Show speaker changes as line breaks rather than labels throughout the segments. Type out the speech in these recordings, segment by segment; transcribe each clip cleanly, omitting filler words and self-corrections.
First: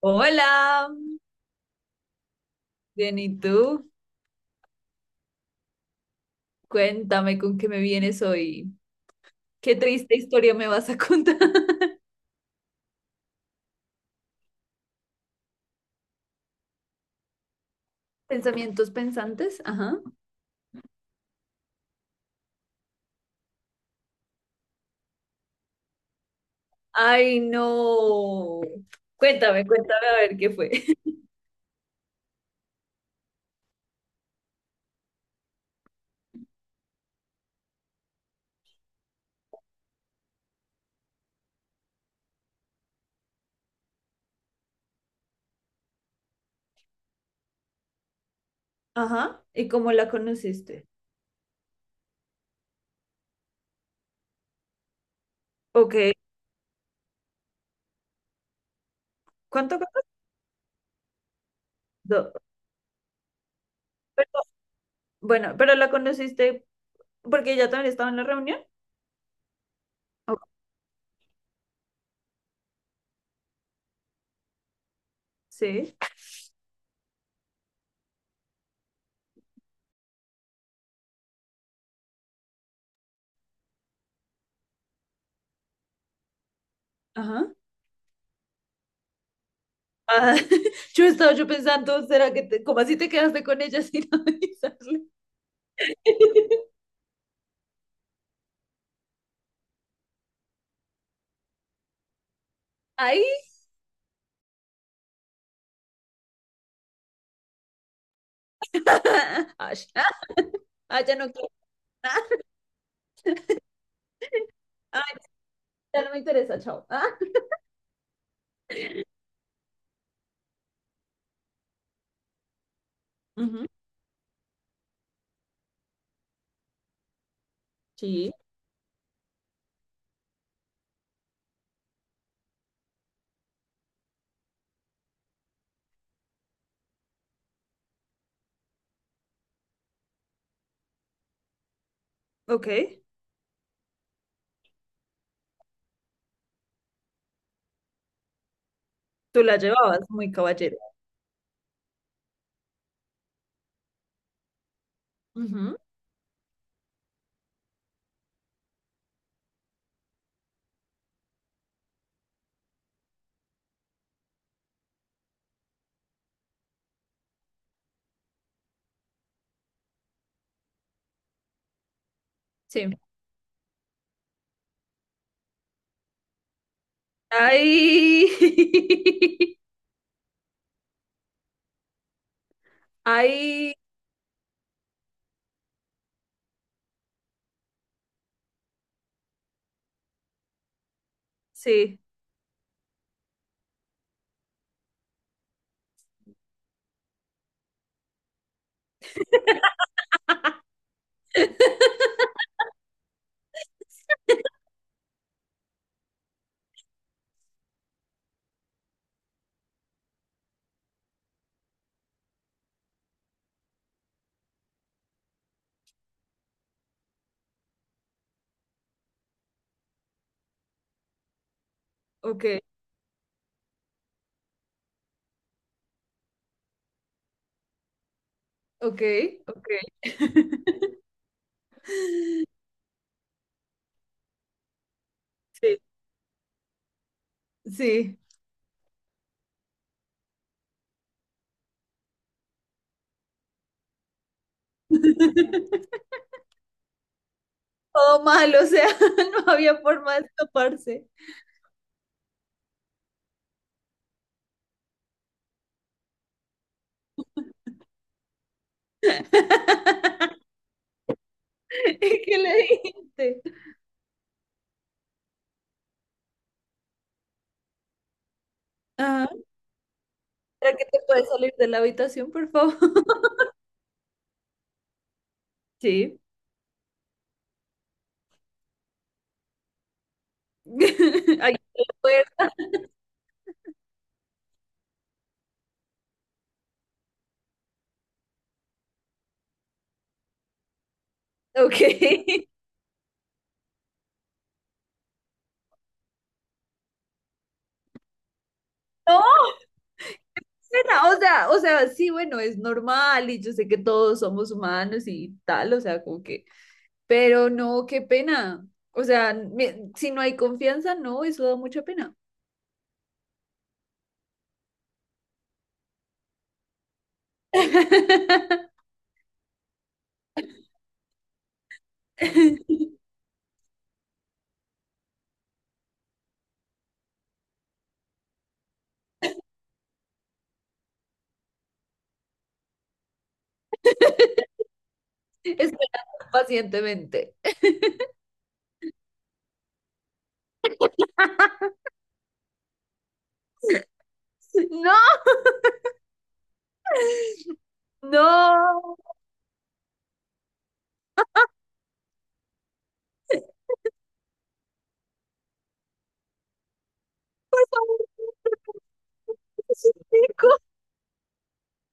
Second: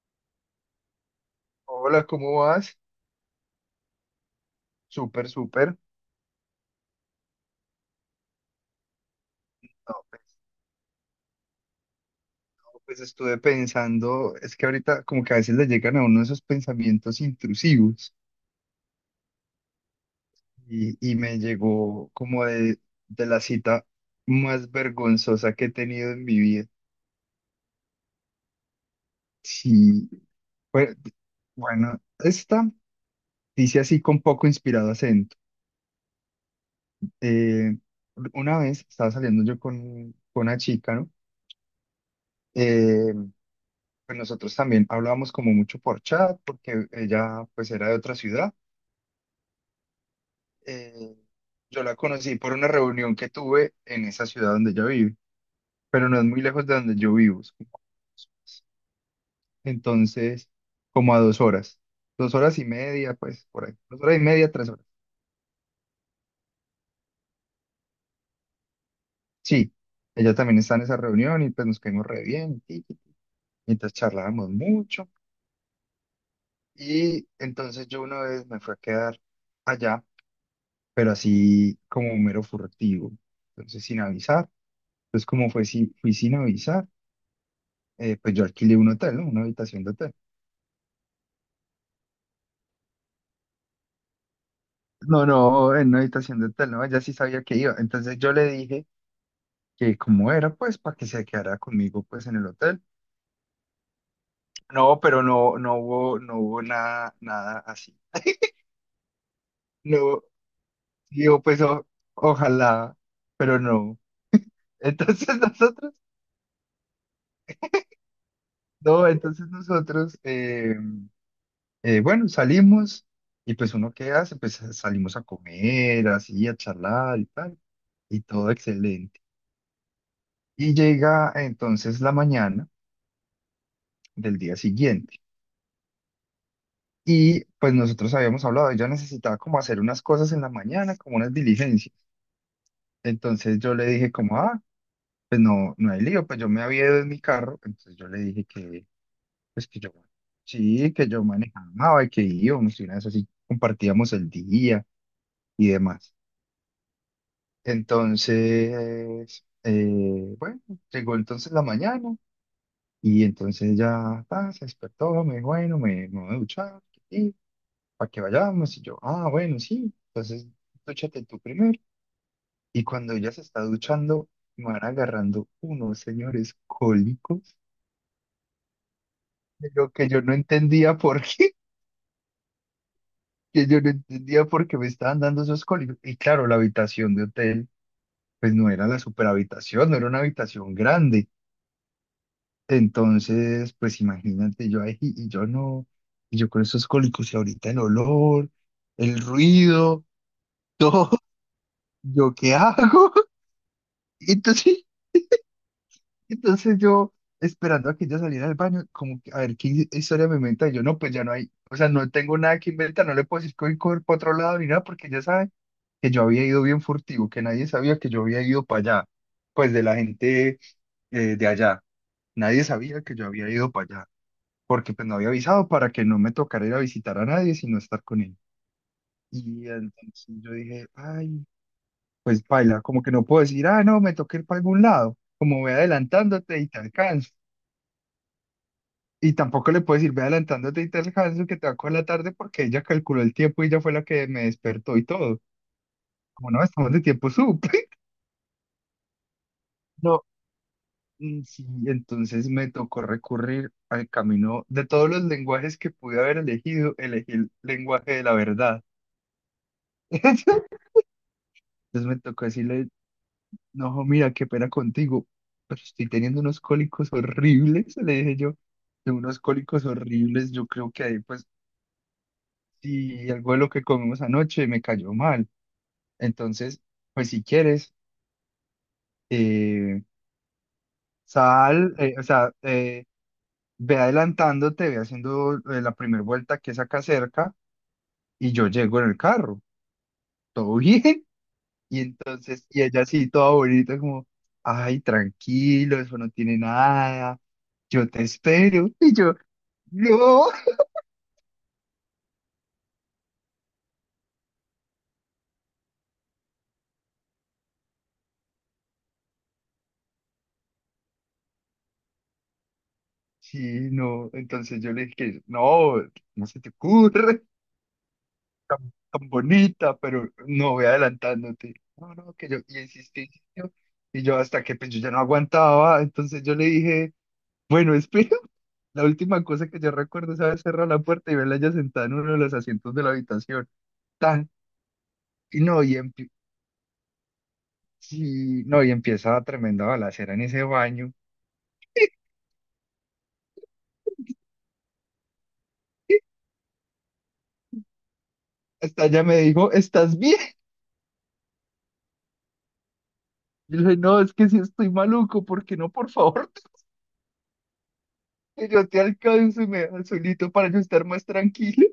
Hola,
Hola, ¿cómo vas?
bien, ¿y tú?
Súper, súper.
Cuéntame con qué me vienes hoy. Qué
No,
triste historia me vas a contar.
pues estuve pensando, es que ahorita como que a veces le llegan a uno esos pensamientos intrusivos
¿Pensamientos pensantes? Ajá.
y me llegó como de la cita más vergonzosa que he tenido en mi vida.
Ay, no. Cuéntame, cuéntame
Sí,
a ver qué fue.
fue- bueno, esta dice así con poco inspirado acento. Eh, una vez estaba saliendo yo con una chica, ¿no? Eh, pues nosotros también hablábamos como mucho por chat porque ella pues era de otra ciudad.
Ajá. ¿Y cómo la conociste?
Eh, yo la conocí por una reunión que tuve en esa ciudad donde ella vive,
Ok.
pero no es muy lejos de donde yo vivo.
¿Cuánto
Entonces, como a 2 horas, dos
costó?
horas y media, pues por ahí, dos horas y
Pero,
media, 3 horas.
bueno, pero la conociste porque ella también estaba en la reunión.
Sí, ella
Ok.
también está en esa reunión y pues nos caímos re bien, mientras charlábamos mucho.
Sí.
Y entonces yo una vez me fui a quedar allá, pero así como mero furtivo, entonces sin avisar. Entonces, como fue, si, fui sin avisar.
Ajá.
Pues yo alquilé un hotel, ¿no? Una habitación de hotel.
Ah, yo estaba yo pensando, ¿será que te, cómo así te quedaste con ella sin avisarle?
No, no, en una habitación de hotel, no, ella sí sabía que iba. Entonces yo le dije que cómo era, pues, para que se quedara conmigo, pues, en el hotel.
Ay.
No, pero no, no hubo nada, nada así.
Ay,
No,
ay, ya no
digo,
quiero.
pues, ojalá, pero no.
Ay,
Entonces nosotros,
ya no me interesa, chao. Ah,
no, entonces nosotros, bueno, salimos y
ujú,
pues uno qué hace, pues salimos a comer, así, a charlar y tal, y
sí,
todo excelente. Y llega entonces la mañana del día siguiente. Y pues nosotros habíamos hablado, ella necesitaba como hacer unas cosas en la mañana, como unas diligencias.
ok.
Entonces yo le dije como, ah, pues no, no hay lío, pues yo me había ido en mi carro. Entonces yo le dije que,
Tú la
pues que yo,
llevabas muy caballero.
sí, que yo manejaba y que íbamos y una vez así compartíamos el día y
Ujú,
demás. Entonces, bueno, llegó entonces la mañana y entonces ya ta, se despertó, me dijo, bueno, me voy a duchar. Para que vayamos. Y yo, ah, bueno, sí, entonces dúchate tú primero. Y
sí.
cuando ella se está duchando, me van agarrando unos señores cólicos.
Ay.
De Lo que yo no entendía por qué, que
Ay.
yo no entendía por qué me estaban dando esos cólicos. Y claro, la habitación de hotel, pues no era la superhabitación, no era una habitación grande.
Sí,
Entonces, pues imagínate, yo ahí y yo no, y yo con esos cólicos y ahorita el olor, el ruido, todo, ¿yo qué hago? Entonces Entonces yo, esperando a que ella saliera del baño, como que, a ver, ¿qué historia me inventa? Y yo, no, pues ya no hay, o sea, no tengo nada que inventar, no le puedo decir que voy por otro lado ni nada, porque ella sabe que yo había ido bien furtivo, que nadie sabía que yo había ido para allá, pues de la gente de allá,
ok,
nadie sabía que yo había ido para allá, porque pues no había avisado para que no me tocara ir a visitar a nadie, sino estar con él.
ok, ok.
Y entonces yo dije, ay, pues baila, como que no puedo decir, ah, no, me toqué ir para algún lado, como voy
Sí,
adelantándote y te alcanzo.
sí.
Y tampoco le puedes ir ve adelantándote y te eso que te va a coger la tarde porque ella calculó el tiempo y ella fue la que me despertó y todo. Como no, estamos de tiempo sup
Todo mal, o sea, no había forma
No,
de escaparse.
mm, sí, entonces me tocó recurrir al camino de todos los lenguajes que pude haber elegido, elegí el lenguaje de la verdad. Entonces me
¿Y qué
tocó
le
decirle,
dijiste?
no, jo, mira, qué pena contigo, pero estoy teniendo unos cólicos horribles, le dije yo, de
Ajá.
unos cólicos horribles, yo
¿Para que
creo
te
que ahí
puedes
pues
salir de la habitación, por favor?
sí, algo de lo que comimos anoche me cayó mal.
Sí.
Entonces, pues si quieres, eh,
Ahí está
sal,
la
o sea,
puerta.
ve adelantándote, ve haciendo la primera vuelta que es acá cerca y yo llego en el carro, todo bien.
Ok.
Y entonces, y ella así, toda bonita, como, ay, tranquilo, eso no tiene nada, yo te espero. Y
No,
yo, no,
espera, o sea, sí, bueno, es normal y yo sé que todos somos humanos y tal, o sea, como que, pero no, qué pena. O sea, me- si no hay confianza, no, eso da mucha pena.
sí, no. Entonces yo le dije, no, no se te ocurre. Tan, tan bonita, pero no voy adelantándote. No, no, que yo,
Esperando
y insistí, insistió, y yo hasta que pues yo ya no aguantaba, entonces yo le dije, bueno, espera, la última cosa que yo recuerdo, ¿sabes? Cerrar la puerta y verla ya sentada en uno de los asientos de la habitación, tan, y no,
pacientemente.
sí, no, y empieza la tremenda balacera en ese baño.
No, no,
Hasta ella me dijo, ¿estás bien? Yo le dije, no, es que sí estoy maluco, ¿por qué no? Por favor,
por favor,
que yo te alcanzo y me dejas
chico.
solito para yo estar más tranquilo.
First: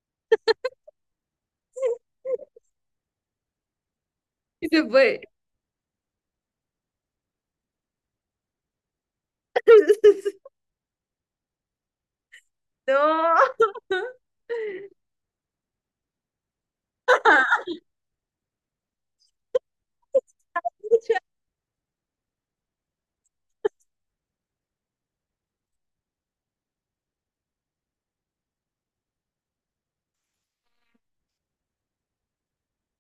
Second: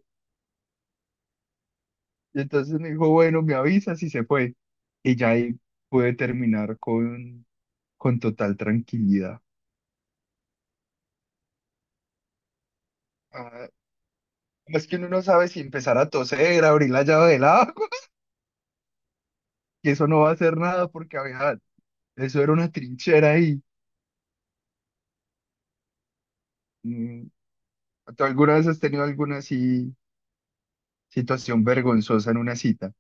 Y entonces me dijo, bueno, me avisas y se fue.
Y se
Y
fue.
ya ahí pude terminar con total tranquilidad.
No.
Ah, es que uno no sabe si empezar a toser, abrir la llave del agua, que eso no va a hacer nada porque
Pucha,
había, eso era una trinchera ahí. Mm, ¿Tú alguna vez has tenido alguna así situación vergonzosa en una cita?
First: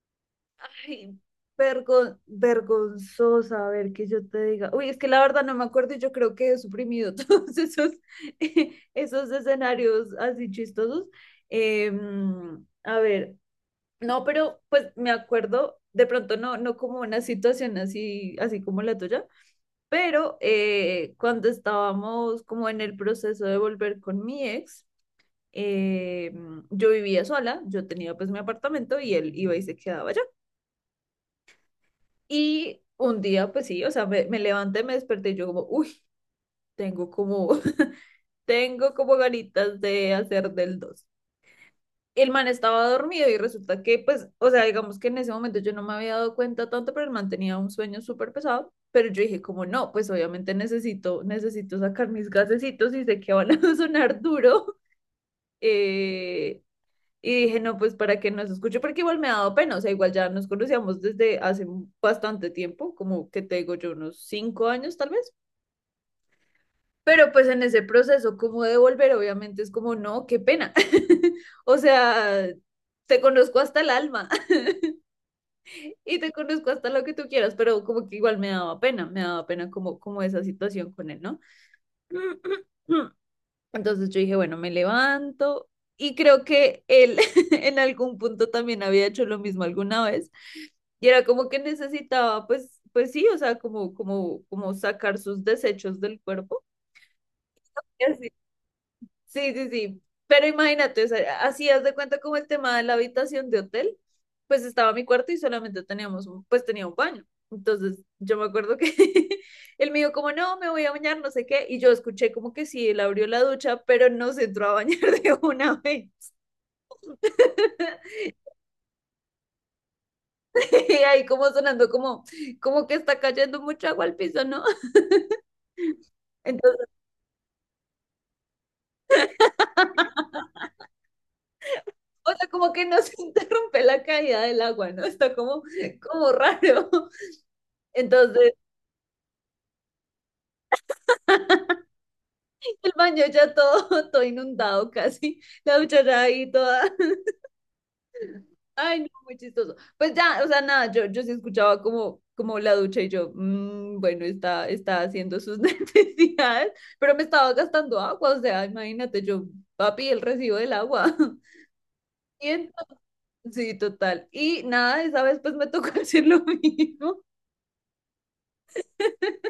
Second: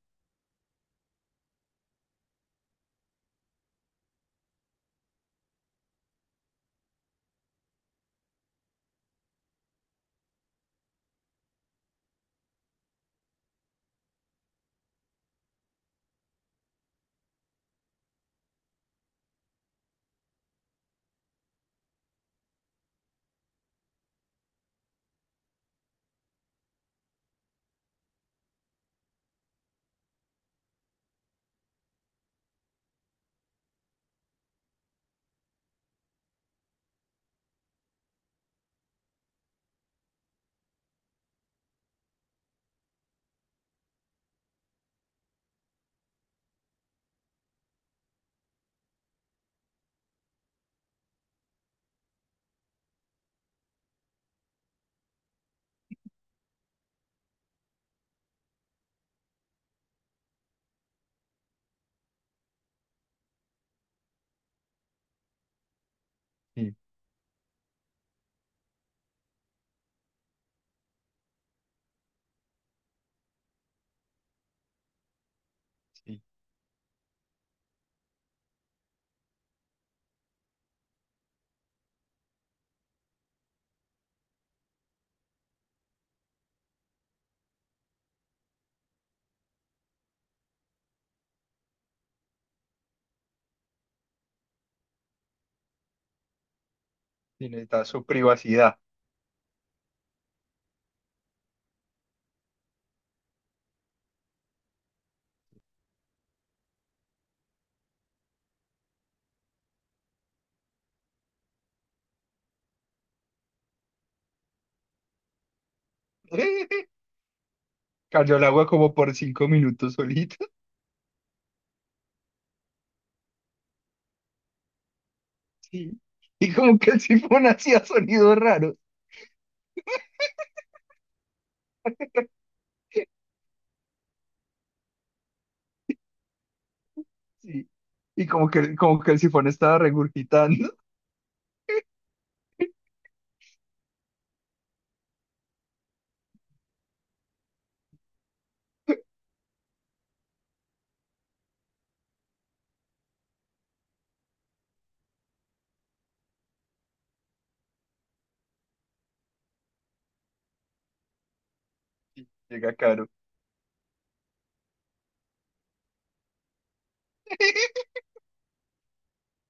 ay, vergon- vergonzosa, a ver, que yo te diga. Uy, es que la verdad no me acuerdo y yo creo que he suprimido todos esos, esos escenarios así chistosos. A ver, no, pero pues me acuerdo, de pronto no, no como una situación así, así como la tuya, pero cuando estábamos como en el proceso de volver con mi ex, eh, yo vivía sola, yo tenía pues mi apartamento y él iba y se quedaba allá. Y un día, pues sí, o sea, me levanté, me desperté y yo como, uy, tengo como, tengo como ganitas de hacer del dos. El man estaba dormido y resulta que, pues, o sea, digamos que en ese momento yo no me había dado cuenta tanto, pero el man tenía un sueño súper pesado. Pero yo dije, como no, pues obviamente necesito, necesito sacar mis gasecitos y sé que van a sonar duro. eh, Y dije, no, pues para que nos escuche, porque igual me ha dado pena, o sea, igual ya nos conocíamos desde hace bastante tiempo, como que te digo yo, unos 5 años tal vez,
Sí,
pero pues en ese proceso como de volver, obviamente es como, no, qué pena, o sea, te conozco hasta el alma y
sí,
te conozco hasta lo que tú quieras, pero como que igual me daba pena como, como esa situación con él, ¿no? Entonces yo dije, bueno, me levanto y creo que él en algún punto también había hecho lo mismo alguna vez y era como que necesitaba, pues, pues sí, o sea, como, como, como sacar sus desechos del cuerpo.
sí, necesitas
Y
su
así,
privacidad.
sí, sí, sí. Pero imagínate, o sea, así haz de cuenta como el tema de la habitación de hotel, pues estaba mi cuarto y solamente teníamos, un- pues tenía un baño. Entonces yo me acuerdo que él me dijo como, no, me voy a bañar, no sé qué, y yo escuché como que sí, él abrió la ducha, pero no se entró a bañar de una vez.
Cayó el agua como por 5 minutos solita.
Y ahí como sonando como, como que está cayendo mucha agua al piso, ¿no?
Sí. Y como
Entonces,
que el sifón hacía sonidos raros.
o sea, como que no se interrumpe la caída del agua, ¿no? Está como, como raro.
Sí. Y como
Entonces...
que, como que el sifón estaba regurgitando.
el baño ya todo, todo inundado casi, la duchera ahí toda. Ay, no, muy chistoso. Pues ya, o sea, nada, yo sí escuchaba como, como la ducha y yo, "Mm, bueno, está, está haciendo sus necesidades, pero me estaba gastando agua, o sea, imagínate, yo, papi, el recibo del agua.
Y
Y
llega
entonces,
Caro,
sí, total. Y nada, esa vez pues me tocó hacer lo mismo.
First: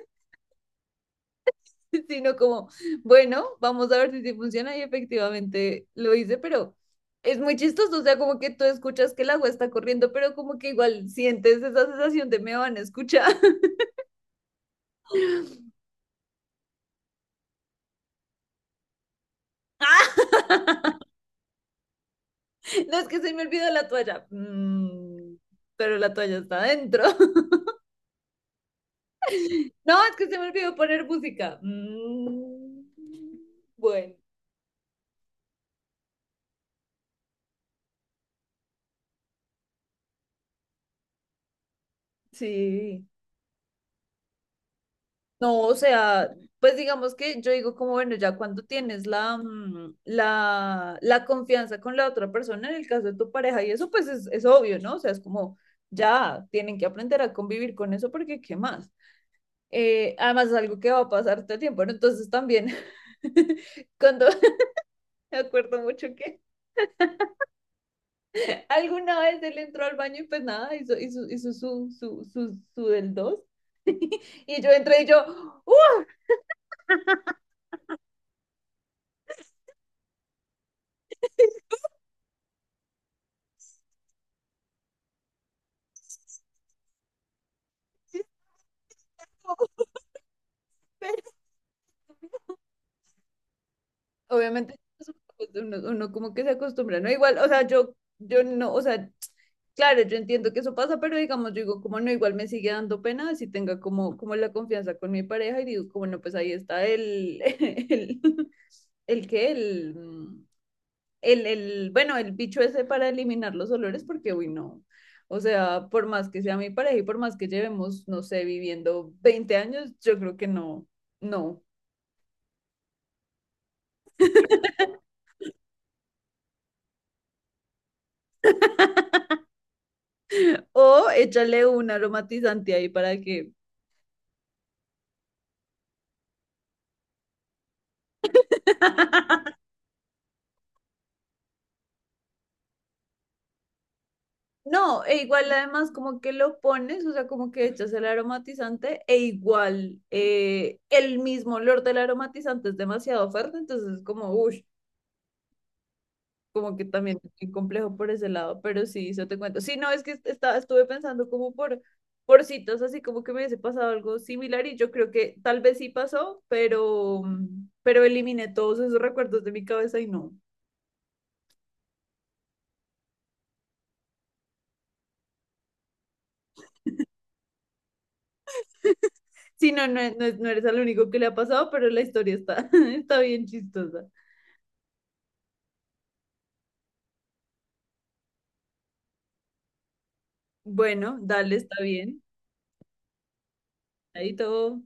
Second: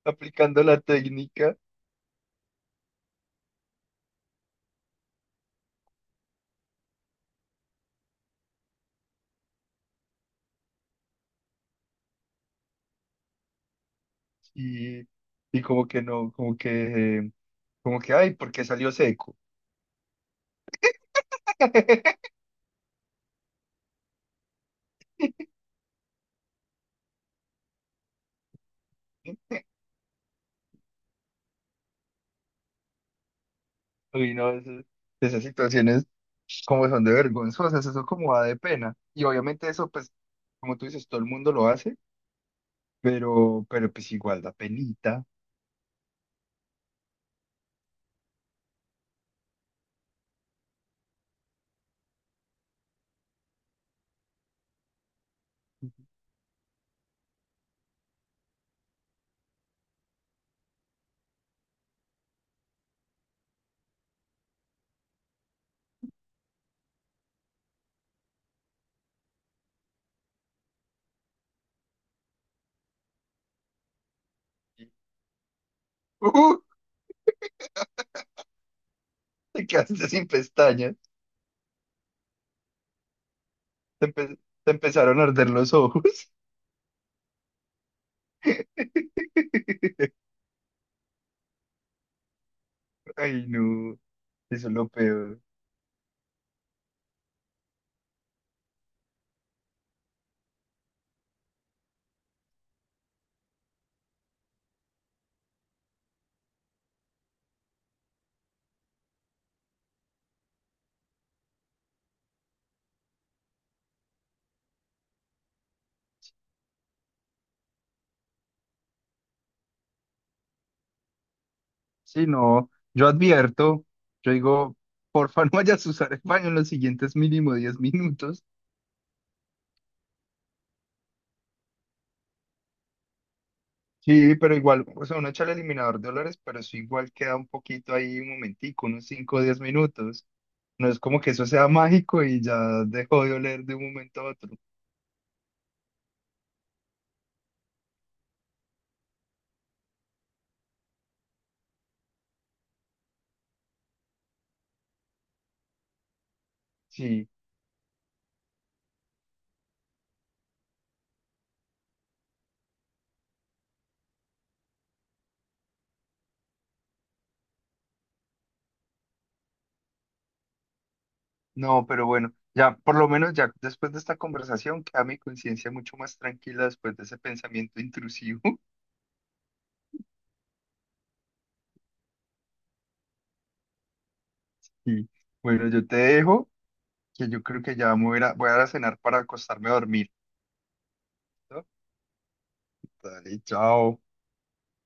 aplicando la técnica.
Sino como, bueno, vamos a ver si sí funciona y efectivamente lo hice, pero es muy chistoso, o sea, como que tú escuchas que el agua está corriendo, pero como que igual sientes esa sensación de me van a escuchar.
Y, y como que no, como que, ay, porque salió seco.
¡Ah! No es que se me olvidó la toalla. Mm, pero la toalla está adentro. No, es que se me olvidó poner música. Mm, bueno,
Uy, no, esas situaciones como son de vergonzosas, eso como da de pena. Y obviamente eso, pues, como tú dices, todo el mundo lo hace,
sí.
pero pues igual da penita.
No, o sea, pues digamos que yo digo como, bueno, ya cuando tienes la, mm, la confianza con la otra persona, en el caso de tu pareja, y eso pues es obvio, ¿no? O sea, es como, ya tienen que aprender a convivir con eso porque, ¿qué más? Además es algo que va a pasar todo el tiempo, ¿no? Entonces también, cuando me acuerdo mucho que alguna vez él entró al baño y pues nada, hizo, hizo, hizo su, su, su, su del dos, y yo entré y yo, ¡uh!
¡Uh! Te quedaste sin pestañas. Te, empe- Te empezaron a arder los ojos. Ay, no, eso es
Obviamente,
lo
pues,
peor.
pues, uno como que se acostumbra, ¿no? Igual, o sea, yo no, o sea, claro, yo entiendo que eso pasa, pero digamos, yo digo, como no, igual me sigue dando pena si tenga como, como la confianza con mi pareja y digo, como no, pues ahí está el, el, el que, el, mm, el, bueno, el bicho ese para eliminar los olores, porque, uy, no. O sea, por más que sea mi pareja y por más que llevemos, no sé, viviendo 20 años, yo creo que no, no.
Sí, no, yo advierto, yo digo, porfa, no vayas a usar el baño en los siguientes mínimo 10 minutos.
O échale un aromatizante ahí para que...
Sí, pero igual, o sea, uno echa el eliminador de olores, pero eso igual queda un poquito ahí, un momentico, unos cinco o 10 minutos. No es como que eso sea mágico y ya dejó de oler de un momento a otro.
No, e igual además como que lo pones, o sea, como que echas el aromatizante e igual el mismo olor del aromatizante es demasiado fuerte, entonces es como, uff, como que también
Sí,
es complejo por ese lado, pero sí, yo te cuento. Sí, no, es que estaba, estuve pensando como por citas, así como que me hubiese pasado algo similar y yo creo que tal vez sí pasó, pero eliminé todos esos recuerdos de mi cabeza y no.
no, pero bueno, ya, por lo menos ya después de esta conversación queda mi conciencia mucho más tranquila después de ese pensamiento intrusivo.
Sí, no, no, no, no eres el único que le ha pasado, pero la historia está, está bien chistosa.
Y bueno, yo te dejo, que yo creo que ya me voy a, ir a- voy a ir a cenar para acostarme a dormir.
Bueno, dale, está bien.
Dale, chao.
Ahí todo.